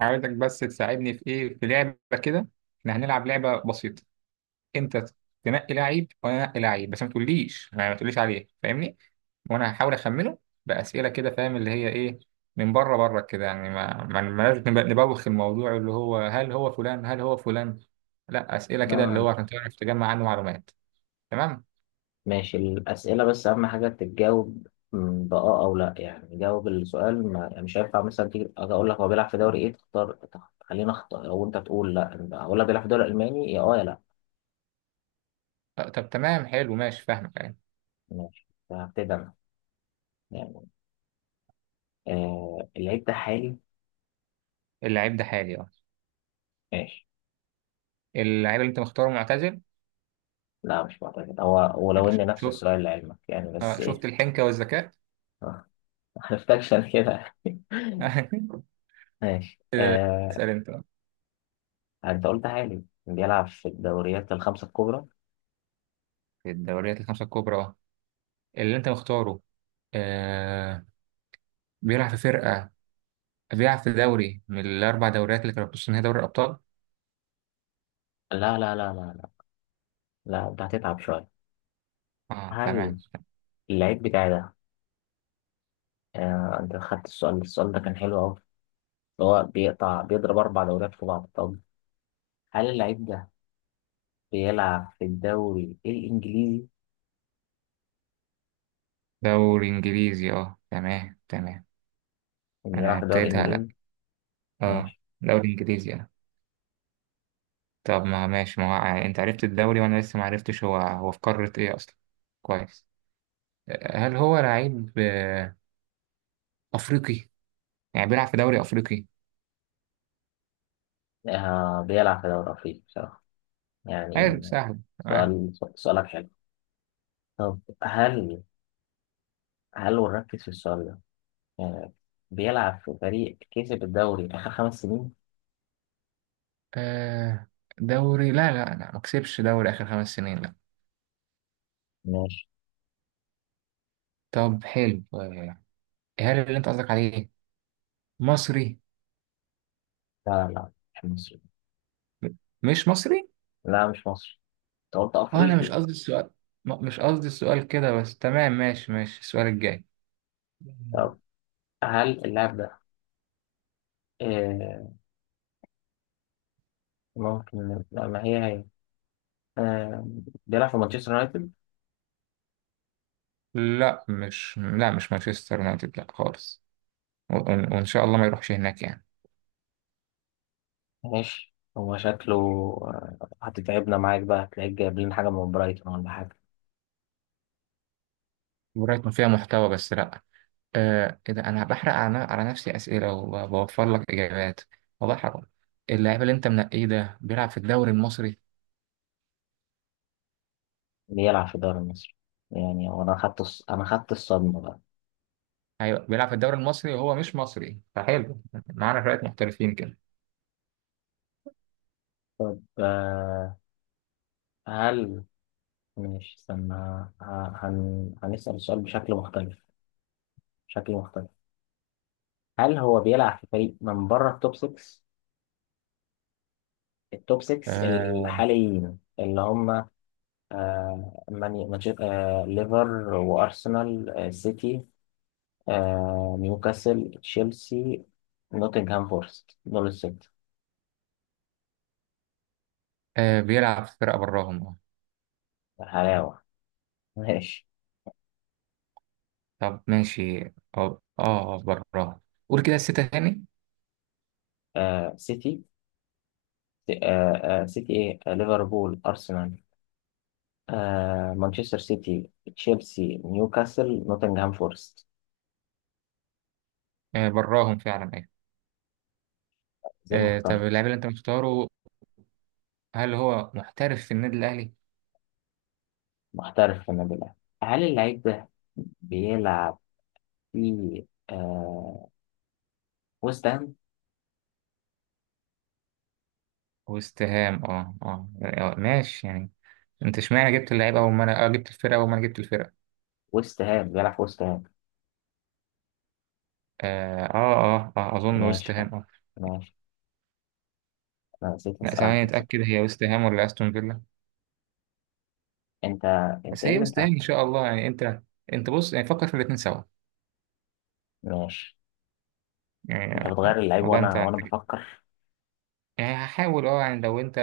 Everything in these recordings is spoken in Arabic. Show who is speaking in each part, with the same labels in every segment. Speaker 1: عايزك بس تساعدني في ايه في لعبه كده. احنا هنلعب لعبه بسيطه. انت تنقي لعيب وانا انقي لعيب، بس ما تقوليش، ما تقوليش عليه، فاهمني؟ وانا هحاول اخمنه باسئله كده، فاهم اللي هي ايه؟ من بره كده، يعني ما لازم نبوخ الموضوع اللي هو هل هو فلان هل هو فلان. لا اسئله كده اللي
Speaker 2: نوعا.
Speaker 1: هو عشان تعرف تجمع عنه معلومات. تمام.
Speaker 2: ماشي، الأسئلة بس أهم حاجة تتجاوب م، بآه أو لأ. يعني جاوب السؤال، ما يعني مش هينفع مثلا تيجي أقول لك هو بيلعب في دوري إيه، تختار خلينا أخطأ، أو أنت تقول لأ. أقول لك بيلعب في الدوري الألماني، يا أه يا لأ.
Speaker 1: طب تمام، حلو، ماشي، فاهمك يعني.
Speaker 2: ماشي فهبتدي أنا. يعني آه، اللعيب ده حالي.
Speaker 1: اللعيب ده حالي اه.
Speaker 2: ماشي،
Speaker 1: اللعيب اللي انت مختاره معتزل.
Speaker 2: لا مش معتقد، هو ولو إن نفس
Speaker 1: شفت؟
Speaker 2: السؤال لعلمك يعني، بس
Speaker 1: شفت
Speaker 2: إيه.
Speaker 1: الحنكه والذكاء.
Speaker 2: آه، ما عرفتكش أنا كده. ماشي
Speaker 1: آه.
Speaker 2: آه.
Speaker 1: اسأل انت بقى.
Speaker 2: أنت قلت حالي، بيلعب في الدوريات الخمسة الكبرى.
Speaker 1: في الدوريات الخمسة الكبرى اللي أنت مختاره آه. بيلعب في فرقة. بيلعب في دوري من الأربع دوريات اللي كانوا بتص نهائي دوري الأبطال؟
Speaker 2: لا لا لا لا لا، لا أنت هتتعب شوية.
Speaker 1: أه تمام.
Speaker 2: هل اللعيب بتاعي ده، آه، انت خدت السؤال، السؤال ده كان حلو قوي، هو بيقطع بيضرب اربع دوريات في بعض. طب هل اللعيب ده بيلعب في الدوري الانجليزي؟
Speaker 1: دوري إنجليزي أه، تمام تمام.
Speaker 2: اللي يلعب
Speaker 1: أنا
Speaker 2: في الدوري
Speaker 1: ابتديت هلا.
Speaker 2: الانجليزي.
Speaker 1: أه.
Speaker 2: ماشي،
Speaker 1: دوري إنجليزي أه. طب ما ماشي، ما هو- يعني أنت عرفت الدوري وأنا لسه ما عرفتش هو هو في قارة إيه أصلا. كويس. هل هو لعيب أفريقي؟ يعني بيلعب في دوري أفريقي؟
Speaker 2: آه بيلعب في الدوري الافريقي بصراحه يعني.
Speaker 1: حلو، سهل. آه.
Speaker 2: سؤال سؤالك حلو. طب هل، هل ونركز في السؤال ده يعني، بيلعب في فريق كسب الدوري اخر خمس سنين؟
Speaker 1: آه. دوري لا لا لا، ما كسبش دوري آخر خمس سنين، لا.
Speaker 2: ماشي،
Speaker 1: طب حلو هل اللي أنت قصدك عليه مصري؟
Speaker 2: لا لا مش مصري.
Speaker 1: م- مش مصري؟
Speaker 2: لا مش مصري، انت قلت
Speaker 1: أه أنا مش
Speaker 2: افريقي.
Speaker 1: قصدي السؤال. مش قصدي السؤال كده، بس تمام ماشي ماشي، السؤال الجاي.
Speaker 2: طب هل اللاعب ده، آه، ممكن لا، ما هي هي، آه، بيلعب في مانشستر يونايتد؟
Speaker 1: لا مش، لا مش مانشستر يونايتد، لا خالص. وإن شاء الله ما يروحش هناك يعني.
Speaker 2: ماشي، هو شكله، آه، هتتعبنا معاك بقى، هتلاقيك جايب لنا حاجة من برايتون ولا حاجة.
Speaker 1: برايتون فيها محتوى بس لا. آه إيه ده، أنا بحرق على نفسي أسئلة وبوفر لك إجابات، والله حرام. اللاعب اللي أنت منقيه ده بيلعب في الدوري المصري.
Speaker 2: بيلعب في الدوري المصري؟ يعني هو، أنا خدت الصدمة بقى.
Speaker 1: ايوه بيلعب في الدوري المصري وهو مش مصري، فحلو، معانا شويه محترفين كده.
Speaker 2: طب آه، هل، ماشي استنى، هنسأل السؤال بشكل مختلف، بشكل مختلف. هل هو بيلعب في فريق من بره التوب 6؟ التوب 6
Speaker 1: آه.
Speaker 2: الحاليين اللي هم، آه مانشستر، آه ليفر وأرسنال، آه سيتي، آه نيوكاسل، تشيلسي، نوتنغهام فورست، دول الستة.
Speaker 1: آه بيلعب في فرقه براهم اه.
Speaker 2: حلاوة. ماشي،
Speaker 1: طب ماشي. اه اه براهم. قول كده الستة تاني.
Speaker 2: آه سيتي، آه آه سيتي إيه آه ليفربول، أرسنال، آه مانشستر سيتي، تشيلسي، نيوكاسل، نوتنغهام فورست.
Speaker 1: آه براهم فعلا، ايوه.
Speaker 2: زي ما
Speaker 1: آه طب
Speaker 2: اخترت.
Speaker 1: اللاعب اللي انت مختاره، هل هو محترف في النادي الاهلي؟
Speaker 2: محترف في النادي الأهلي. هل اللعيب ده بيلعب في آه ويست هام؟
Speaker 1: وسام اه اه ماشي يعني. انت اشمعنى جبت اللعيبه اول ما انا اه جبت الفرقه اول ما انا جبت الفرقه.
Speaker 2: ويست هام، بيلعب في ويست هام.
Speaker 1: اه اه. آه. آه اظن وست
Speaker 2: ماشي خلاص.
Speaker 1: هام اه.
Speaker 2: ماشي، انا نسيت
Speaker 1: لا
Speaker 2: اسال
Speaker 1: ثواني
Speaker 2: عنك، نسيت.
Speaker 1: اتاكد، هي وست هام ولا استون فيلا؟
Speaker 2: انت انت
Speaker 1: بس
Speaker 2: ايه
Speaker 1: هي
Speaker 2: اللي انت
Speaker 1: بس يعني ان
Speaker 2: عارفه؟
Speaker 1: شاء الله يعني انت. انت بص، يعني فكر في الاتنين سوا
Speaker 2: ماشي، انت بتغير
Speaker 1: يعني.
Speaker 2: اللعيب،
Speaker 1: والله انت
Speaker 2: وانا بفكر.
Speaker 1: يعني هحاول اه يعني لو انت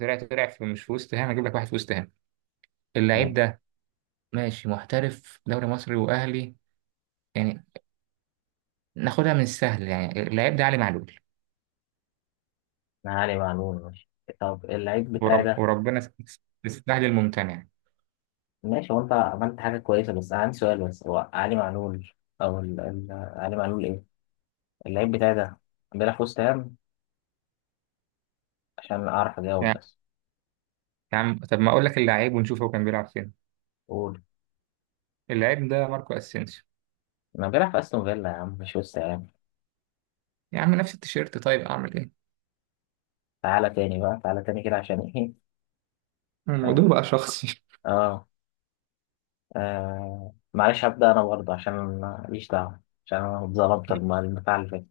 Speaker 1: طلعت، طلع في مش في وست هام، هجيب لك واحد في وست هام. اللعيب
Speaker 2: انا
Speaker 1: ده ماشي محترف دوري مصري واهلي يعني، ناخدها من السهل يعني. اللعيب ده علي معلول.
Speaker 2: علي معلول. ماشي، طب اللعيب بتاعي ده،
Speaker 1: وربنا السهل الممتنع يعني.
Speaker 2: ماشي. هو انت عملت حاجه كويسه، بس انا عندي سؤال بس. هو علي معلول او ال... ال... علي معلول ايه. اللعيب بتاعي ده بيلعب في وست هام، عشان اعرف اجاوب بس.
Speaker 1: يا عم طب ما اقول لك اللعيب ونشوف هو كان بيلعب فين.
Speaker 2: قول.
Speaker 1: اللعيب ده ماركو اسينسيو.
Speaker 2: انا بيلعب في استون فيلا يا عم، مش وست هام.
Speaker 1: يا عم نفس التيشيرت، طيب اعمل ايه؟
Speaker 2: تعالى تاني بقى، تعالى تاني كده، عشان ايه.
Speaker 1: الموضوع
Speaker 2: اه,
Speaker 1: بقى شخصي.
Speaker 2: آه. آه. معلش هبدأ انا برضه، عشان ماليش دعوه، عشان انا اتظلمت البتاع اللي فات.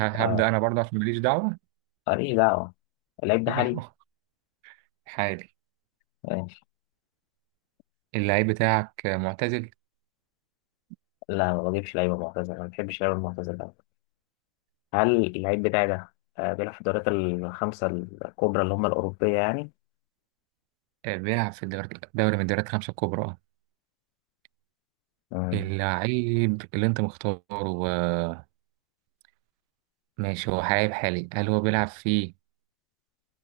Speaker 1: هبدأ
Speaker 2: آه،
Speaker 1: انا برضه عشان ماليش دعوة.
Speaker 2: ماليش دعوة. اللعيب ده حالي.
Speaker 1: ايوه حالي.
Speaker 2: ماشي،
Speaker 1: اللعيب بتاعك معتزل.
Speaker 2: لا ما بجيبش لعيبة معتزلة، ما بحبش اللعيبة المعتزلة. هل اللعيب بتاعي ده، آه، بيلعب في الدوريات الخمسة الكبرى اللي هم الأوروبية يعني؟
Speaker 1: بيلعب في الدوري، دوري من الدوريات الخمسة الكبرى اه.
Speaker 2: مم.
Speaker 1: اللعيب اللي انت مختاره آه، ماشي، هو لعيب حالي، هل هو بيلعب في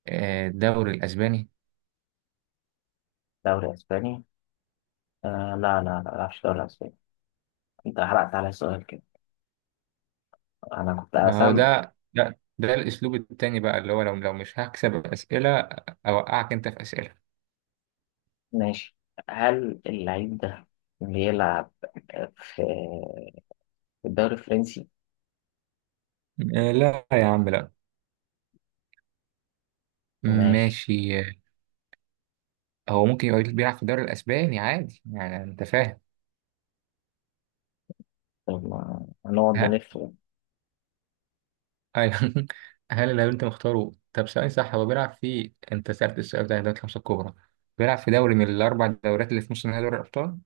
Speaker 1: الدوري الأسباني؟
Speaker 2: دوري أسباني؟ آه لا لا لا، ما بلعبش دوري أسباني. أنت حرقت على السؤال كده، أنا كنت
Speaker 1: ما هو
Speaker 2: أسام.
Speaker 1: ده ده الأسلوب التاني بقى، اللي هو لو لو مش هكسب أسئلة أوقعك أنت في أسئلة.
Speaker 2: ماشي، هل اللعيب ده بيلعب في الدوري الفرنسي؟
Speaker 1: لا يا عم لا.
Speaker 2: ماشي،
Speaker 1: ماشي آه. هو ممكن يبقى بيلعب في الدوري الأسباني عادي يعني، أنت فاهم.
Speaker 2: طب ما هنقعد نلف.
Speaker 1: أيوة. هل اللي أنت مختاره، طب ثواني، صح هو بيلعب في، أنت سألت السؤال ده دوري الخمسة الكبرى، بيلعب في دوري من الأربع دوريات اللي في نص نهائي دوري الأبطال.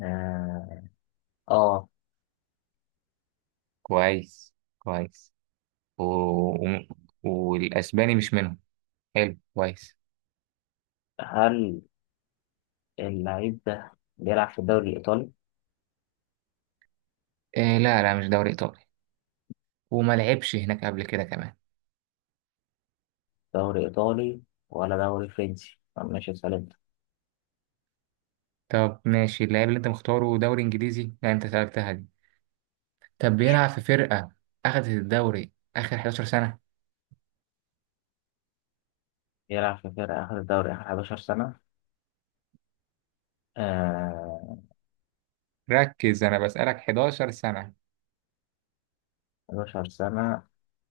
Speaker 2: آه آه.
Speaker 1: كويس كويس. و... و... والأسباني مش منهم. حلو كويس.
Speaker 2: هل اللعيب ده بيلعب في الدوري الإيطالي؟
Speaker 1: إيه لا لا، مش دوري إيطالي، وما لعبش هناك قبل كده كمان.
Speaker 2: دوري إيطالي ولا دوري فرنسي، طب ماشي سألت.
Speaker 1: طب ماشي، اللاعب اللي أنت مختاره دوري إنجليزي، لا أنت سألتها دي. طب بيلعب في فرقة أخدت الدوري آخر 11 سنة.
Speaker 2: يلعب في فرقة آخر الدوري آخر 11 سنة؟ آه
Speaker 1: ركز أنا بسألك 11 سنة.
Speaker 2: 11 سنة.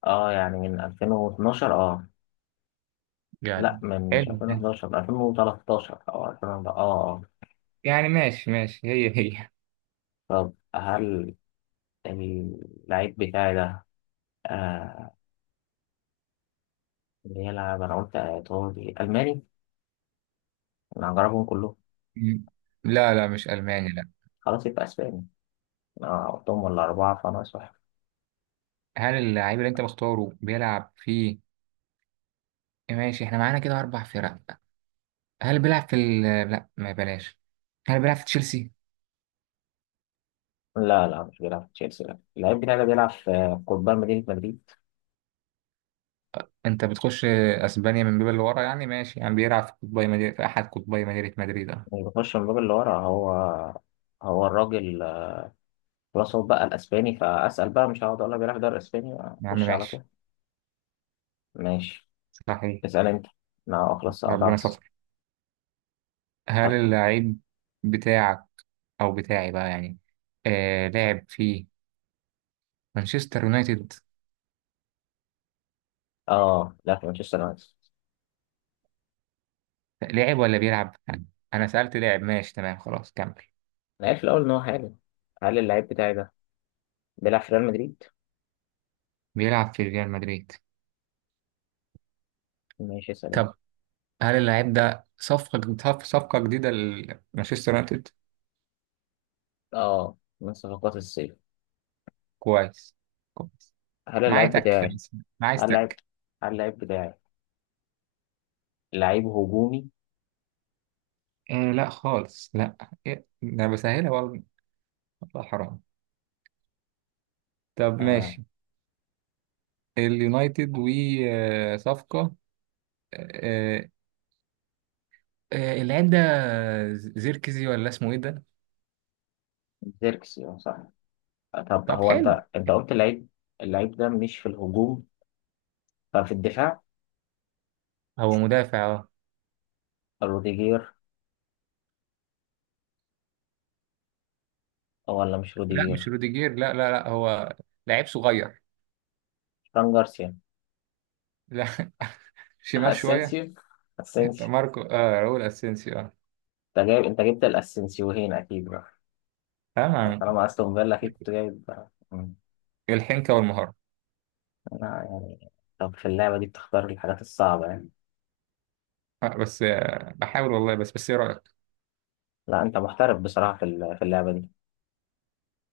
Speaker 2: اه يعني من 2012، اه لا،
Speaker 1: يعني
Speaker 2: من مش
Speaker 1: حلو
Speaker 2: 2011، من 2013 أو 2000، اه.
Speaker 1: يعني، ماشي ماشي، هي هي.
Speaker 2: طب هل اللعيب بتاعي ده، آه، بيلعب، أنا قلت إيطالي، ألماني، أنا هجربهم كلهم.
Speaker 1: مم. لا لا، مش ألماني، لا.
Speaker 2: خلاص يبقى أسباني، أنا قلتهم ولا أربعة فأنا واحد.
Speaker 1: هل اللعيب اللي أنت مختاره بيلعب في، ماشي إحنا معانا كده أربع فرق، هل بيلعب في لا ما بلاش، هل بيلعب في تشيلسي؟
Speaker 2: لا لا، مش بيلعب في تشيلسي، لا. اللعيب بتاعي ده بيلعب في قضبان مدينة مدريد.
Speaker 1: أنت بتخش أسبانيا من باب اللي ورا يعني، ماشي يعني بيلعب في قطبي مدينة، في أحد قطبي مدينة مدريد أه.
Speaker 2: اللي بخش من الباب اللي ورا، هو الراجل. خلاص هو بقى الاسباني، فاسال بقى، مش هقعد اقول لك بيعرف يدرس اسباني.
Speaker 1: يا عم
Speaker 2: اخش على طول.
Speaker 1: ماشي.
Speaker 2: ماشي،
Speaker 1: صحيح.
Speaker 2: اسال انت، انا خلاص
Speaker 1: ربنا
Speaker 2: قطعت.
Speaker 1: ستر. هل
Speaker 2: حط،
Speaker 1: اللعيب بتاعك، أو بتاعي بقى يعني، آه لعب في مانشستر يونايتد؟
Speaker 2: اه، لا في مانشستر يونايتد.
Speaker 1: لعب ولا بيلعب؟ انا سألته لعب، ماشي تمام خلاص كمل.
Speaker 2: انا عارف الاول ان هو حالي. هل اللعيب بتاعي ده بيلعب في ريال مدريد؟
Speaker 1: بيلعب في ريال مدريد.
Speaker 2: ماشي، اسال انت.
Speaker 1: طب هل اللاعب ده صفقة صفقة جديدة لمانشستر يونايتد؟
Speaker 2: اه من صفقات الصيف.
Speaker 1: كويس كويس.
Speaker 2: هل
Speaker 1: معايا
Speaker 2: اللعيب
Speaker 1: تك
Speaker 2: بتاعي،
Speaker 1: بس. معايا
Speaker 2: هل اللعيب،
Speaker 1: تك.
Speaker 2: هل اللعيب بتاعي لعيب هجومي؟
Speaker 1: آه لا خالص لا. إيه؟ ده أنا بسهلها والله، والله حرام. طب
Speaker 2: آه.
Speaker 1: ماشي، اليونايتد وصفقة آه آه، اللاعب ده زيركزي ولا اسمه ايه ده؟
Speaker 2: زيركسي، اه صح. طب
Speaker 1: طب
Speaker 2: هو
Speaker 1: حلو.
Speaker 2: انت، قلت اللعيب، اللعيب ده مش في الهجوم، ففي الدفاع.
Speaker 1: هو مدافع.
Speaker 2: روديجير، أو ولا مش
Speaker 1: لا مش
Speaker 2: روديجير.
Speaker 1: روديجير، لا لا لا، هو لعيب صغير.
Speaker 2: فران جارسيا.
Speaker 1: لا. شمال شوية.
Speaker 2: اسينسيو، اسينسيو.
Speaker 1: ماركو آه راؤول اسينسيو اه.
Speaker 2: انت جايب، انت جبت الاسينسيوهين اكيد بقى.
Speaker 1: آه.
Speaker 2: طالما استون فيلا اكيد كنت جايب بقى. مم.
Speaker 1: الحنكة والمهارة.
Speaker 2: لا يعني، طب في اللعبه دي بتختار الحاجات الصعبه يعني.
Speaker 1: آه بس آه بحاول والله، بس بس ايه رأيك؟
Speaker 2: لا انت محترف بصراحه، في في اللعبه دي.